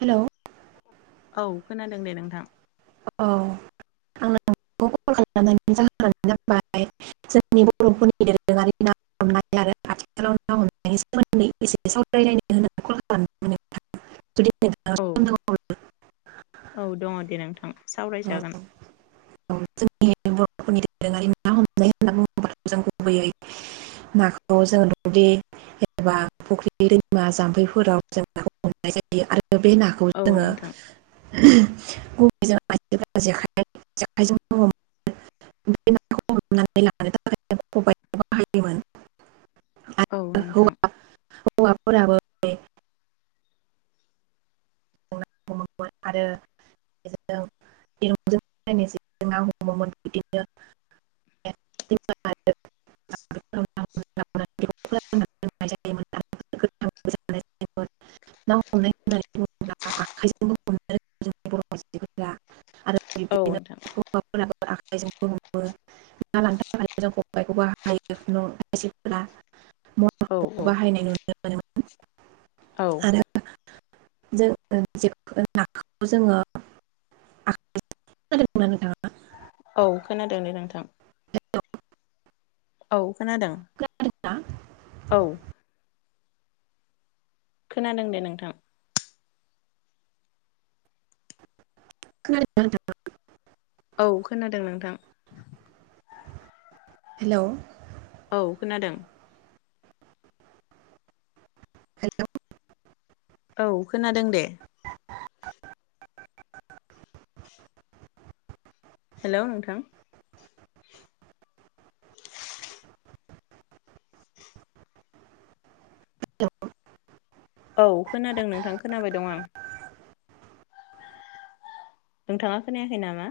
हेल'। औ खोनादों दे नोंथां। औ आं नोंखौ कल खालामनि जाहोनना जाबाय जोंनि बर'फोरनि दोरोङारि ना हमनाय आरो आथिखालाव ना हमनायनि सोमोन्दै एसे सावरायलायनो होननानै कल खालामदोंमोन नोंथां। जुदि नोंथां औ सम दंब्ला औ दङ। दे नोंथां सावरायजागोन। बर'फोनि दोरोङारि ना हमनाय होनना बुङोब्ला जों गुबैयै नाखौ जोङो दुब्लि एबा फुख्रि दैमा जाम्फैफोराव जों नाखौ हमनाय जायो आरो बे नाखौ औ जोङो नोंथां [inaudible] [unintelligible] औ नोंथां। औवा पोराबो [unintelligible] आखाइजोंबो हमनो र जोंनि बर मफोरा आरो औ बिदिनो नोंथां हौवाफोराबो आखाइजोंबो हमो ना लानोथ जों खबबायखौ बाहायो न' खायफोरा औ म बाहायनाय नुनो मोनोमोन औ आरो जों। [unintelligible] औ खोनादों दै नोंथां। हेल' औ। खोनादों खोनादोंना औ। खोनादों दे नोंथां। खोनादो ना नोथां। औ खोनादों नोंथां। हेल' औ खोनादों। हेल' औ खोनादों दे। हेल' नोंथां। [unintelligible] औ खोनादों नोंथां खोनाबाय दं आं। नोंथाङा खोनायाखै नामा।